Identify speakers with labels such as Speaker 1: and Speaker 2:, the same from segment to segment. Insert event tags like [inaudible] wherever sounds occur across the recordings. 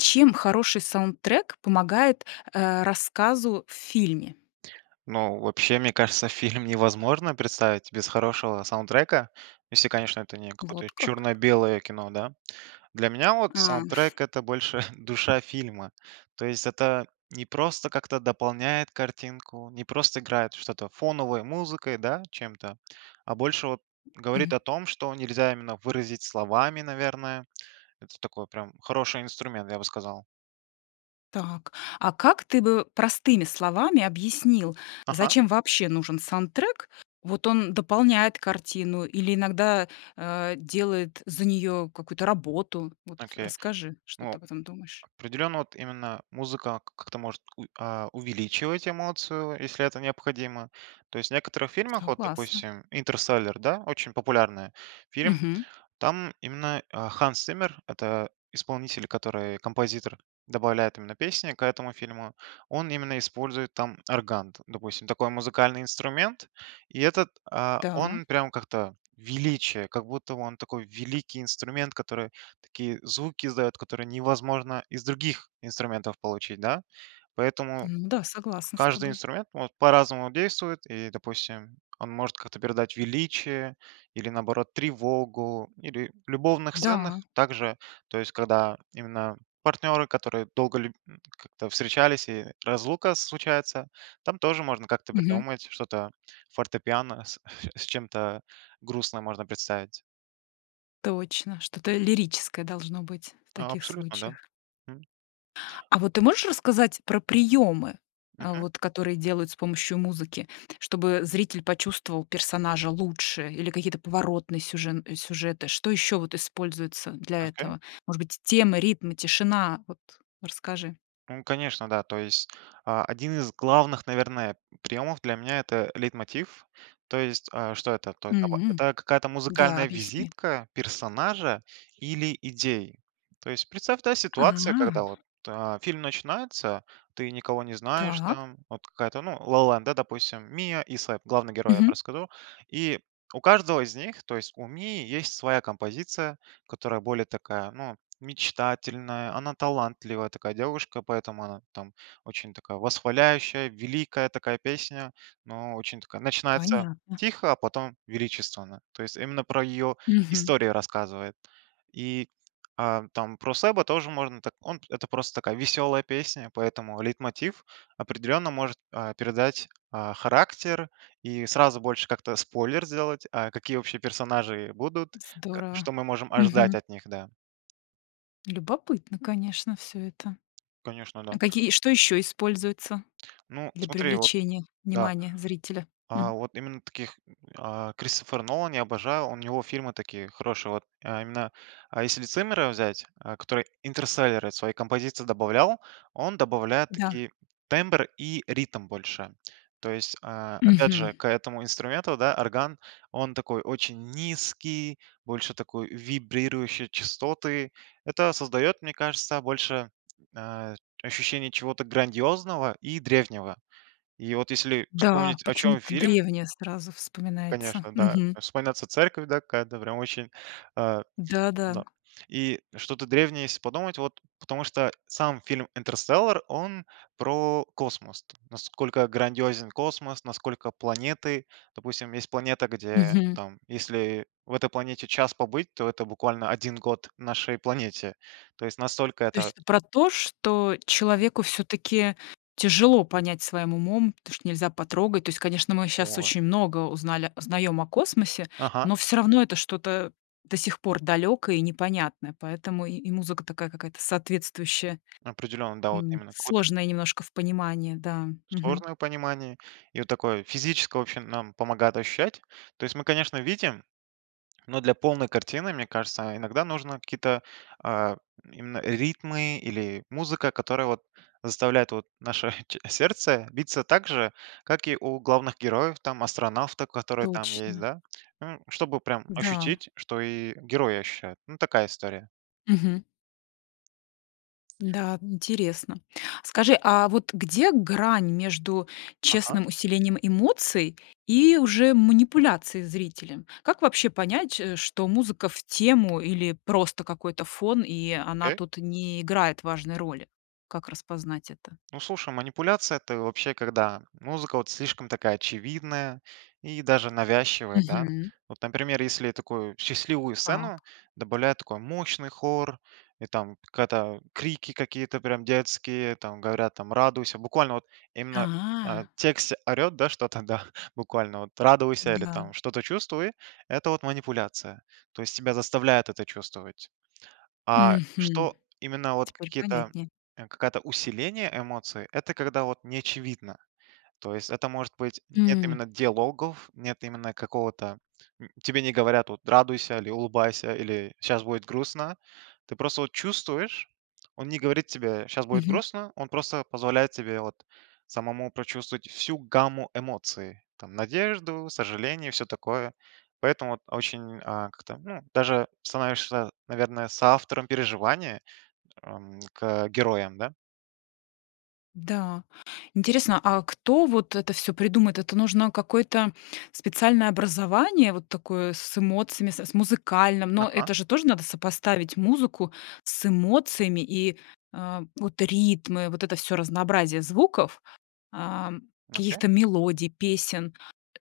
Speaker 1: Чем хороший саундтрек помогает, э, рассказу в фильме?
Speaker 2: Ну вообще, мне кажется фильм невозможно представить без хорошего саундтрека, если, конечно, это не какое-то
Speaker 1: Вот как?
Speaker 2: черно-белое кино, да. Для меня вот
Speaker 1: А.
Speaker 2: саундтрек-
Speaker 1: [chuckles]
Speaker 2: это больше [chuckles] душа фильма, то есть это не просто как-то дополняет картинку, не просто играет в что-то фоновой музыкой, да, чем-то, а больше вот
Speaker 1: М,
Speaker 2: говорит о
Speaker 1: м.
Speaker 2: том, что нельзя именно выразить словами, наверное. Это такой прям хороший инструмент, я бы сказал.
Speaker 1: Так, а как ты бы простыми словами объяснил,
Speaker 2: Ага.
Speaker 1: зачем вообще нужен саундтрек? Вот он дополняет картину, или иногда, а, делает за неё какую-то работу? Вот
Speaker 2: Окей.
Speaker 1: расскажи, что
Speaker 2: Ну,
Speaker 1: ты об этом думаешь.
Speaker 2: определенно вот именно музыка как-то может у й а, увеличивать эмоцию, если это необходимо. То есть в некоторых фильмах, вот
Speaker 1: Согласна.
Speaker 2: допустим "Интерстеллар" да, очень популярный фильм,
Speaker 1: Мгм.
Speaker 2: там именно, а, Ханс Циммер- это исполнитель, который композитор, добавляет именно песни к этому фильму, он именно использует там орган, д допустим, такой музыкальный инструмент и этот, а,
Speaker 1: Да.
Speaker 2: он прям как-то, величие, как будто он такой великий инструмент, который такие звуки издает, которые невозможно из других инструментов получить, да. Поэтому
Speaker 1: М-да, согласна с
Speaker 2: каждый
Speaker 1: тобой.
Speaker 2: инструмент, ну, вот по-разному действует, и допустим, он может как-то передать величие, или наоборот тревогу, или в любовных
Speaker 1: Да.
Speaker 2: сценах также, то есть когда именно партнеры, которые долго лю как-то встречались и разлука случается, там тоже можно как-то
Speaker 1: Мгм.
Speaker 2: придумать что-то фортепиано с [chuckles] с чем-то грустным можно представить.
Speaker 1: Точно, что-то лирическое должно быть в
Speaker 2: А
Speaker 1: таких
Speaker 2: абсолютно да.
Speaker 1: случаях.
Speaker 2: М.
Speaker 1: А вот ты можешь рассказать про приемы, э,
Speaker 2: Мгм.
Speaker 1: вот которые делают с помощью музыки, чтобы зритель почувствовал персонажа лучше, или какие-то поворотные сюжен сюжеты? Что еще вот используется для
Speaker 2: Окей.
Speaker 1: этого? Может быть, темы, ритмы, тишина? Вот расскажи.
Speaker 2: М, конечно, да, то есть, а, один из главных, наверное, приемов для меня- это лейтмотив, то есть, а, что это? То эт аба
Speaker 1: М,
Speaker 2: Это какая-то
Speaker 1: да,
Speaker 2: музыкальная
Speaker 1: объясни.
Speaker 2: визитка персонажа, или идеи. То есть представь, да, ситуация,
Speaker 1: А.
Speaker 2: когда вот, а, фильм начинается, ты никого не знаешь
Speaker 1: Так.
Speaker 2: там, вот какая-то, ну, "Ла-Ла Ленд", да, допустим, Миа и Сэб, главный герой, я б
Speaker 1: Мгм.
Speaker 2: расскажу. И у каждого из них, то есть у Мии есть своя композиция, которая более такая, ну, мечтательная, она талантливая такая девушка, поэтому она там очень такая восхваляющая, великая такая песня, но очень такая: начинается
Speaker 1: Понятно.
Speaker 2: тихо, а потом величественно. То есть именно про ее
Speaker 1: Мгм.
Speaker 2: истории рассказывает. И, а, там про Сэба тоже можно так. Он п это просто такая веселая песня, и поэтому лейтмотив определенно может, а, передать, а, характер и сразу больше как-то спойлер сделать, а, какие, вообще, персонажи будут, ка
Speaker 1: Здорово!
Speaker 2: что мы можем ожидать
Speaker 1: Мгм.
Speaker 2: от них, да.
Speaker 1: Любопытно, конечно, всё это.
Speaker 2: Конечно,
Speaker 1: А
Speaker 2: да.
Speaker 1: какие что ещё используется
Speaker 2: Ну,
Speaker 1: для
Speaker 2: смотри, вот,
Speaker 1: привлечения
Speaker 2: да,
Speaker 1: внимания зрителя,
Speaker 2: а,
Speaker 1: м?
Speaker 2: вот именно таких, а, Кристофер Нолан я обожаю. У него фильмы такие хорошие, вот, а, именно, а если Циммера взять, а, который Интерселлера свои композиции добавлял, он добавляет
Speaker 1: Да.
Speaker 2: такие тембр и ритм больше. То есть, а, опять
Speaker 1: Мгм.
Speaker 2: же к этому инструменту, да, орган, он такой очень низкий, больше такой вибрирующий частоты. Это создаёт, мне кажется, больше, а, ощущение чего-то грандиозного и древнего. И вот если
Speaker 1: Да,
Speaker 2: вспомнить, о чём
Speaker 1: почему-то
Speaker 2: фильм
Speaker 1: древнее сразу вспоминается,
Speaker 2: Конечно, да.
Speaker 1: мгм.
Speaker 2: Вспоминается церковь, да какая-то прям очень, а,
Speaker 1: Да, да.
Speaker 2: да, и что-то древнее, если подумать. Вот, потому что сам фильм "Интерстеллар", он про космос, т насколько грандиозен космос, насколько планеты, допустим, есть планета, где
Speaker 1: Мгм.
Speaker 2: там, если в этой планете час побыть, то это буквально 1 год нашей планете, то есть настолько
Speaker 1: То есть
Speaker 2: это
Speaker 1: эт про то, что
Speaker 2: Хм.
Speaker 1: человеку всё-таки тяжело понять своим умом то, что нельзя потрогать. То есть, конечно, мы щас
Speaker 2: О.
Speaker 1: очень много узнали узнаём о космосе,
Speaker 2: Ага.
Speaker 1: но всё равно это что-то до сих пор далёкое и непонятное, поэтому и и музыка такая какая-то соответствующая,
Speaker 2: Определенно да, вот
Speaker 1: м,
Speaker 2: именно какое-то.
Speaker 1: сложная немножко в понимании, да, мгм.
Speaker 2: Сложное понимании, и вот такое физическое, в общем, нам помогает ощущать. То есть мы, конечно, видим, но для полной картины, мне кажется, иногда нужно какие-то, а, м, именно ритмы или музыка. Которая вот заставляет вот наше ч сердце биться так же, как и у главных героев, там, астронавтов, которые там есть,
Speaker 1: Точно.
Speaker 2: да. М, чтобы прям
Speaker 1: Да.
Speaker 2: ощутить, что и герои ощущают. Ну, такая история.
Speaker 1: Мгм. Да н интересно. Скажи, а вот где грань между
Speaker 2: Ага.
Speaker 1: честным усилением эмоций, и уже манипуляцией зрителем? Как вообще понять, э, что музыка в тему, или просто какой-то фон, и она
Speaker 2: Окей.
Speaker 1: тут не играет важной роли? Как распознать это?
Speaker 2: Ну слушай, манипуляция- это, вообще, когда музыка, вот, слишком такая очевидная, и даже навязчивая, да.
Speaker 1: Мгм.
Speaker 2: Вот, например, если такую счастливую
Speaker 1: Так.
Speaker 2: сцену добавляют такой мощный хор, и там, когда крики какие-то прям детские, там, говорят, там: радуйся. Буквально, вот, именно,
Speaker 1: А!
Speaker 2: а, текстe орёт, да, что-то, да, буквально, вот, радуйся или, там,
Speaker 1: Да.
Speaker 2: что-то чувствуй, это вот манипуляция. То есть тебя заставляют это чувствовать. А,
Speaker 1: Мгм.
Speaker 2: что именно, вот,
Speaker 1: Теперь
Speaker 2: какие-то,
Speaker 1: понятнее.
Speaker 2: а, какая-то усиление эмоции- это когда, вот, не очевидно. То есть это может быть, м, нет
Speaker 1: М.
Speaker 2: именно диалогов, нет именно какого-то, м, тебе не говорят, вот: радуйся, или улыбайся, или щас будет грустно, ты просто, вот, чувствуешь. Он не говорит тебе: щас будет
Speaker 1: Мгм.
Speaker 2: грустно, он просто позволяет тебе, вот, самому прочувствовать всю гамму эмоций, там, надежду, сожаление, и всё такое. Поэтому, вот, очень, а, как-то ну даже становишься, наверное, соавтором переживания, ам, к, э, героям, да?
Speaker 1: Да. Интересно, а кто вот это всё придумает? Это нужно какое-то специальное образование, вот такое с эмоциями, со с музыкальным, но
Speaker 2: Ага.
Speaker 1: это же тоже надо сопоставить музыку с эмоциями и, а, вот ритмы, вот это всё разнообразие звуков, ам,
Speaker 2: Окей.
Speaker 1: каких-то мелодий, песен,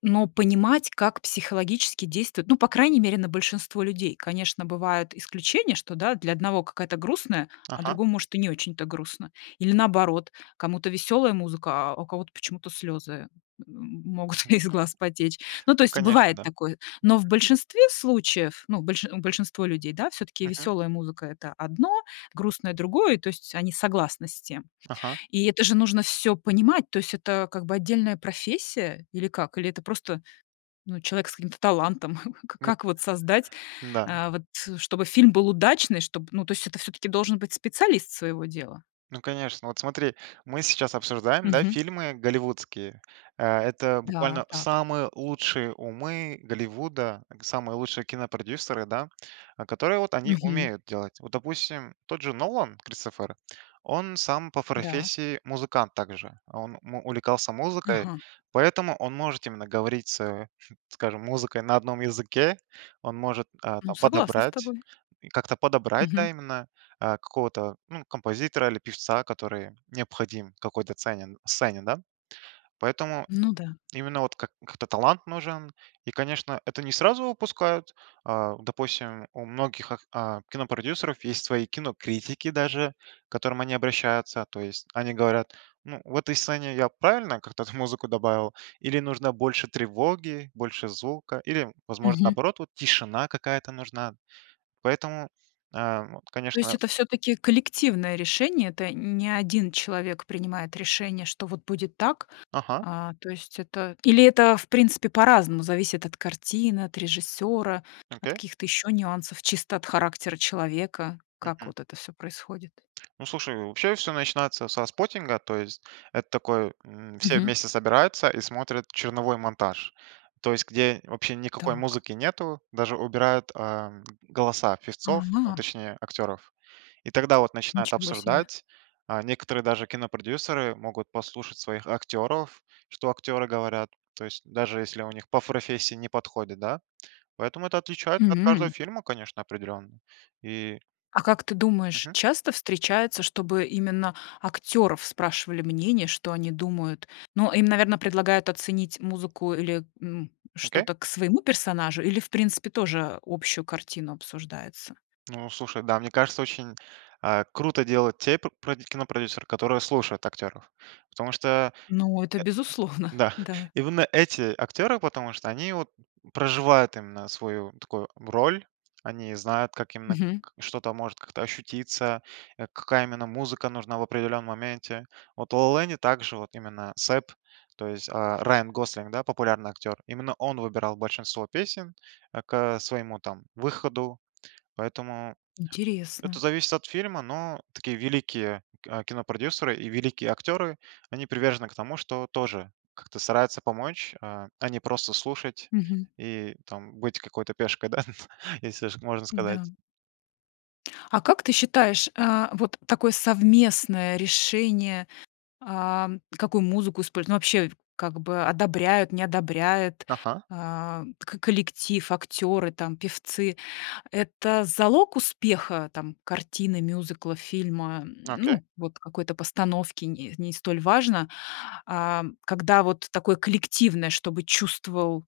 Speaker 1: но понимать, как психологически действует, ну, по крайней мере, на большинство людей. Конечно, бывают исключения, что, да, для одного какая-то грустная, а
Speaker 2: Ага.
Speaker 1: другому, может, и не очень-то грустно. Или, наоборот, кому-то веселая музыка, а у кого-то почему-то слезы, м, могут из глаз потечь. Ну, то
Speaker 2: Ну
Speaker 1: есть
Speaker 2: конечно,
Speaker 1: бывает
Speaker 2: да.
Speaker 1: такое. Но в большинстве случаев, ну, больш у большинство людей, да, всё-таки
Speaker 2: Мгм.
Speaker 1: веселая музыка- это одно, грустное- другое, то есть они согласны с тем.
Speaker 2: Ага.
Speaker 1: И это же нужно всё понимать, то есть это как бы отдельная профессия или как? Или это просто, ну, человек с каким-то талантом, [chuckles] к
Speaker 2: Ну, п
Speaker 1: как вот создать,
Speaker 2: н-да.
Speaker 1: а, вот чтобы фильм был удачный, чтоб, ну, то есть это всё-таки должен быть специалист своего дела.
Speaker 2: Ну, конечно, вот смотри: мы сейчас обсуждаем, да,
Speaker 1: Мгм.
Speaker 2: фильмы голливудские, э, это
Speaker 1: Да,
Speaker 2: буквально
Speaker 1: так.
Speaker 2: самые лучшие умы Голливуда, к самые лучшие кинопродюсеры, да, а которые, вот, они
Speaker 1: Мгм.
Speaker 2: умеют делать. Вот, допустим, тот же Нолан Кристофер, он сам по
Speaker 1: Да.
Speaker 2: профессии музыкант также, он, м, увлекался музыкой,
Speaker 1: Ага.
Speaker 2: поэтому он может именно говорить с, [chuckles] скажем, музыкой на одном языке, он может, а,
Speaker 1: Ну,
Speaker 2: то
Speaker 1: согласна с
Speaker 2: подобрать,
Speaker 1: тобой.
Speaker 2: как-то подобрать, да,
Speaker 1: Мгм.
Speaker 2: именно, а, какого-то, ну, композитора или певца, который необходим какой-то ценен сцене, да, поэтому
Speaker 1: Ну да.
Speaker 2: именно вот как как-то талант нужен. И, конечно, это не сразу выпускают. А, допустим, у многих ак а, кинопродюсеров есть свои кинокритики даже, к которым они обращаются, то есть они говорят: "Ну, в этой сцене я правильно как-то там музыку добавил или нужно больше тревоги, больше звука или, возможно,
Speaker 1: Мгм.
Speaker 2: наоборот, вот тишина какая-то нужна". Поэтому, а, вот,
Speaker 1: То есть
Speaker 2: конечно
Speaker 1: это всё-таки коллективное решение, это не один человек принимает решение, что вот будет так,
Speaker 2: Ага.
Speaker 1: а, то есть это или это, в принципе, по-разному зависит от картины, от режиссера, от
Speaker 2: Окей.
Speaker 1: каких-то еще нюансов, чисто от характера человека, как
Speaker 2: Мгм.
Speaker 1: вот это всё происходит?
Speaker 2: Ну слушай, вообще всё начинается со споттинга, то есть это такой, м, все
Speaker 1: Мгм.
Speaker 2: вместе собираются и смотрят черновой монтаж, то есть где вообще никакой
Speaker 1: Так.
Speaker 2: музыки нету, даже убирают а, м голоса певцов, ой,
Speaker 1: Ага.
Speaker 2: точнее актеров. И тогда вот начинают
Speaker 1: Ничего себе.
Speaker 2: обсуждать. А некоторые даже кинопродюсеры могут послушать своих актеров, что актеры говорят. То есть даже если у них по профессии не подходит, да. Поэтому это отличается от каждого
Speaker 1: М.
Speaker 2: фильма, конечно, определенно, и
Speaker 1: А как ты думаешь,
Speaker 2: Мгм.
Speaker 1: часто встречается, чтобы именно актеров спрашивали мнение, что они думают? Но, им, наверно, предлагают оценить музыку или, м,
Speaker 2: Окей.
Speaker 1: что-то к своему персонажу, или в принципе тоже общую картину обсуждается?
Speaker 2: Ну, слушай, да, мне кажется, очень а круто делают те п про кинопродюсеры, которые слушают актеров. Потому что, э,
Speaker 1: Ну, это, безусловно,
Speaker 2: да,
Speaker 1: да.
Speaker 2: именно эти актеры, потому что они вот проживают именно свою такую роль, они знают, как именно
Speaker 1: Мгм.
Speaker 2: к что-то может как-то ощутиться, э, какая именно музыка нужна в определенном моменте. Вот в "Ла-Ла Ленде" также вот именно Сэб, то есть, а, Райан Гослинг, да, популярный актер, именно он выбирал большинство песен, э, к, своему там выходу, поэтому это
Speaker 1: Интересно.
Speaker 2: зависит от фильма, но такие великие к кинопродюсеры и великие актеры, они привержены к тому, что тоже как-то стараются помочь, а, а не просто слушать
Speaker 1: Мгм.
Speaker 2: и там быть какой-то пешкой, да, [chuckles] н если ж так можно сказать.
Speaker 1: М-да. А как ты считаешь а, вот такое совместное решение, ам, какую музыку используют, ну вообще, как бы, одобряют, не одобряют,
Speaker 2: Ага.
Speaker 1: э, к коллектив, актеры там, певцы- это залог успеха там картины, мюзикла, фильма,
Speaker 2: Окей.
Speaker 1: ну вот какой-то постановки, не не столь важно, а когда вот такое коллективное, чтобы чувствовал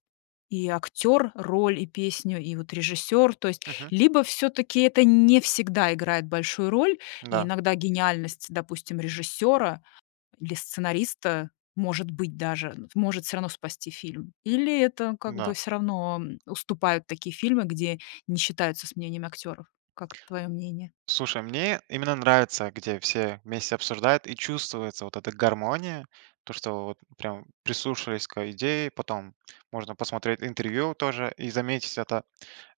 Speaker 1: и актер, роль, и песню, и вот режиссер. То есть
Speaker 2: Мгм.
Speaker 1: либо все-таки это не всегда играет большую роль, и
Speaker 2: Да.
Speaker 1: иногда гениальность, допустим, режиссера, или сценариста может быть даже, может всё равно спасти фильм? Или это как бы
Speaker 2: Да.
Speaker 1: всё равно, м, уступают такие фильмы, где не считаются с мнением актеров? Как твое мнение?
Speaker 2: Слушай, мне именно нравится, где все вместе обсуждают, и чувствуется вот эта гармония, то что вот прям прислушаясь к а, идее, потом можно посмотреть интервью тоже и заметить это.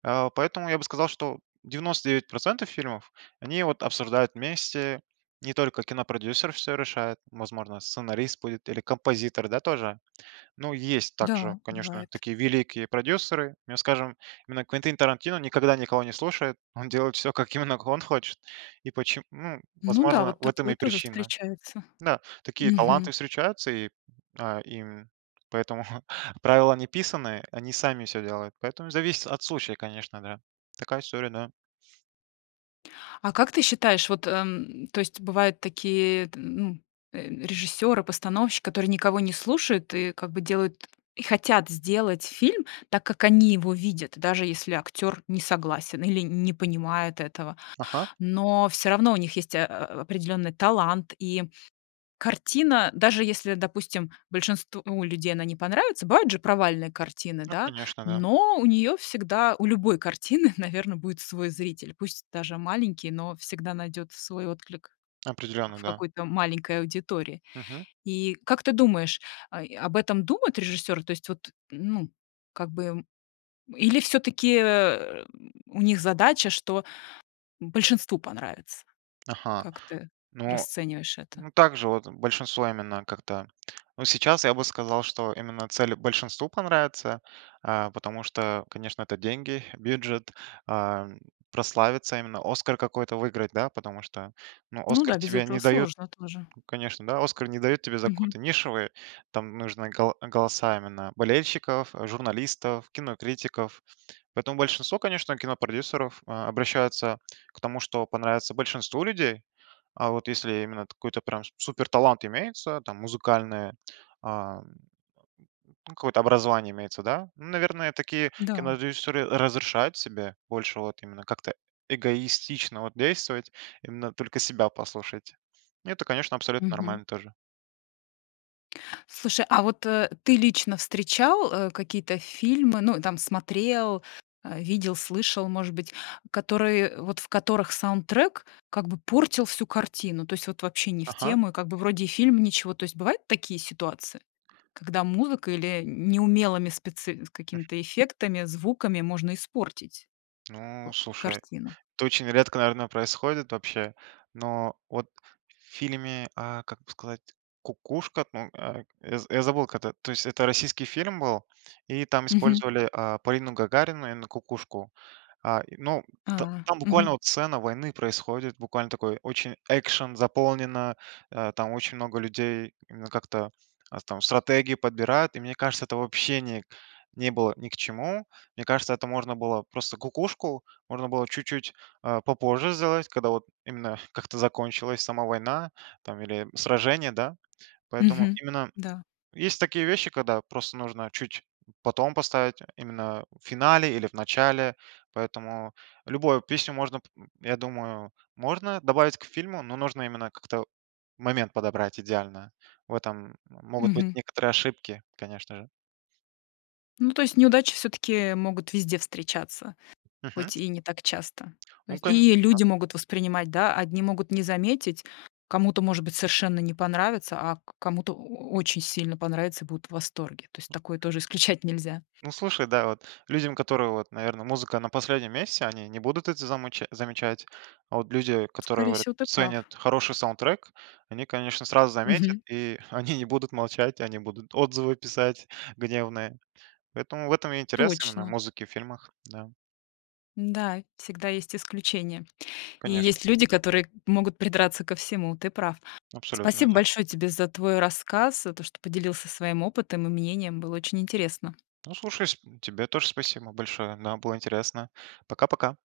Speaker 2: Э, поэтому я бы сказал что 99 % фильмов они вот обсуждают вместе, не только кинопродюсер всё решает, возможно сценарист будет, или композитор, да, тоже. Ну есть также,
Speaker 1: Да,
Speaker 2: конечно,
Speaker 1: бывает.
Speaker 2: такие великие продюсеры, мь скажем, именно Квентин Тарантино никогда никого не слушает, он делает всё как именно к он хочет, и почему ну
Speaker 1: Ну да,
Speaker 2: возможно,
Speaker 1: вот
Speaker 2: в этом и
Speaker 1: такое тоже
Speaker 2: причина.
Speaker 1: встречается.
Speaker 2: Да, такие таланты
Speaker 1: Мгм.
Speaker 2: встречаются и, а, им, поэтому [chuckles] правила не писаны, они сами всё делают. Поэтому зависит от случая, конечно, да. Такая история, да.
Speaker 1: А как ты считаешь, вот, эм, то есть бывают такие т ну, э, режиссёры, постановщики, которые никого не слушают и как бы делают и хотят сделать фильм так, как они его видят, даже если актёр не согласен или не понимает этого.
Speaker 2: Ага.
Speaker 1: Но всё равно у них есть, э э, определённый талант и картина, даже если, допустим, большинству людей она не понравится, бывают же провальные картины,
Speaker 2: Ну,
Speaker 1: да?
Speaker 2: конечно, да.
Speaker 1: Но у неё всегда, у любой картины, наверно, будет свой зритель, пусть даже маленький, но всегда найдёт свой отклик
Speaker 2: Определённо,
Speaker 1: в
Speaker 2: да.
Speaker 1: какой-то маленькой аудитории.
Speaker 2: Мгм.
Speaker 1: И как ты думаешь, а, и об этом думают режиссёры, то есть вот, ну, как бы или всё-таки [grunts] у них задача, что большинству понравиться?
Speaker 2: Ага.
Speaker 1: Как ты
Speaker 2: Ну,
Speaker 1: расцениваешь это?
Speaker 2: ну также, вот, большинство именно как-то, ну, сейчас я бы сказал, что именно цели большинству понравиться, э, потому что, э, конечно, это деньги, бюджет э, прославиться именно, "Оскар" какой-то выиграть, да? Потому что, ну,
Speaker 1: Ну
Speaker 2: "Оскар"
Speaker 1: да, без
Speaker 2: тебе
Speaker 1: этого
Speaker 2: не дают
Speaker 1: сложно тоже.
Speaker 2: конечно, да, "Оскар" не дают тебе за
Speaker 1: Мгм.
Speaker 2: какую-то нишевую, там нужны го голоса именно болельщиков, журналистов, кинокритиков. Поэтому большинство, конечно, кинопродюсеров, э, обращаются к тому, что понравится большинству людей. А вот если именно какой-то прям супер талант имеется, там, музыкальное, а, ну, какое-то образование имеется, да, ну, наверное, такие
Speaker 1: Да.
Speaker 2: кинорежиссёры разрешают себе больше вот именно как-то эгоистично вот действовать, именно только себя послушать. Это, конечно, абсолютно
Speaker 1: Мгм.
Speaker 2: нормально тоже.
Speaker 1: Слушай, а вот, э, ты лично встречал, э, какие-то фильмы, ну, там смотрел, э, видел, слышал, может быть, которые вот, в которых саундтрек как бы портил всю картину? То есть вот вообще не в
Speaker 2: Ага.
Speaker 1: тему, и как бы вроде и фильм ничего, то есть бывают такие ситуации, когда музыкой или неумелыми спецэ
Speaker 2: Мгм.
Speaker 1: какими-то эффектами, звуками можно испортить
Speaker 2: Ну,
Speaker 1: ка
Speaker 2: слушай,
Speaker 1: картину.
Speaker 2: это очень редко, наверно, происходит вообще, но вот в фильме, а, как бы сказать, "Кукушка" ну, э, я я забыл как-то, то есть это российский фильм был, и там
Speaker 1: Мгм.
Speaker 2: использовали, а, Полину Гагарину, именно "Кукушку". А, и ну, та
Speaker 1: А,
Speaker 2: там
Speaker 1: мгм.
Speaker 2: буквально вот сцена войны происходит, буквально такой очень экшен заполнена, а, там очень много людей именно как-то, а, там стратегию подбирают, и, мне кажется, это вообще не к не было ни к чему. Мне кажется, это можно было просто "Кукушку" можно было чуть-чуть, а, попозже сделать, когда вот именно как-то закончилась сама война там или сражение, да. Поэтому
Speaker 1: Мгм.
Speaker 2: именно
Speaker 1: Да.
Speaker 2: есть такие вещи, когда просто нужно чуть потом поставить, именно в финале или в начале. Поэтому любое песню можно, п я думаю, можно добавить к фильму, но нужно именно как-то момент подобрать идеально. В этом, могут быть
Speaker 1: Мгм.
Speaker 2: некоторые ошибки, конечно же.
Speaker 1: Ну, то есть неудачи всё-таки могут везде встречаться,
Speaker 2: Мгм.
Speaker 1: хоть и не так часто. То
Speaker 2: Ну,
Speaker 1: есть
Speaker 2: кон
Speaker 1: и
Speaker 2: да.
Speaker 1: люди могут воспринимать, да, одни могут не заметить, кому-то может быть совершенно не понравится, а к кому-то о очень сильно понравиться, и будут в восторге. То есть такое тоже исключать нельзя.
Speaker 2: Ну, слушай, да, вот людям, которые, вот, наверно, музыка на последнем месте, они не будут это замыч замечать. А вот люди, которые,
Speaker 1: Скорее
Speaker 2: говорят,
Speaker 1: всего, ты прав.
Speaker 2: ценят хороший саундтрек, они, конечно, сразу заметят,
Speaker 1: Мгм.
Speaker 2: и они не будут молчать, они будут отзывы писать гневные. Поэтому в этом и интерес именно
Speaker 1: Точно.
Speaker 2: музыки в фильмах, да.
Speaker 1: Да, всегда есть исключения и
Speaker 2: Конечно.
Speaker 1: есть люди, которые могут придраться ко всему, ты прав!
Speaker 2: Абсолютно
Speaker 1: Спасибо
Speaker 2: да.
Speaker 1: большое тебе за твой рассказ, за то, что поделился своим опытом и мнением, было очень интересно!
Speaker 2: Ну, слушаюсь тебе тоже спасибо большое, да, было интересно, пока-пока.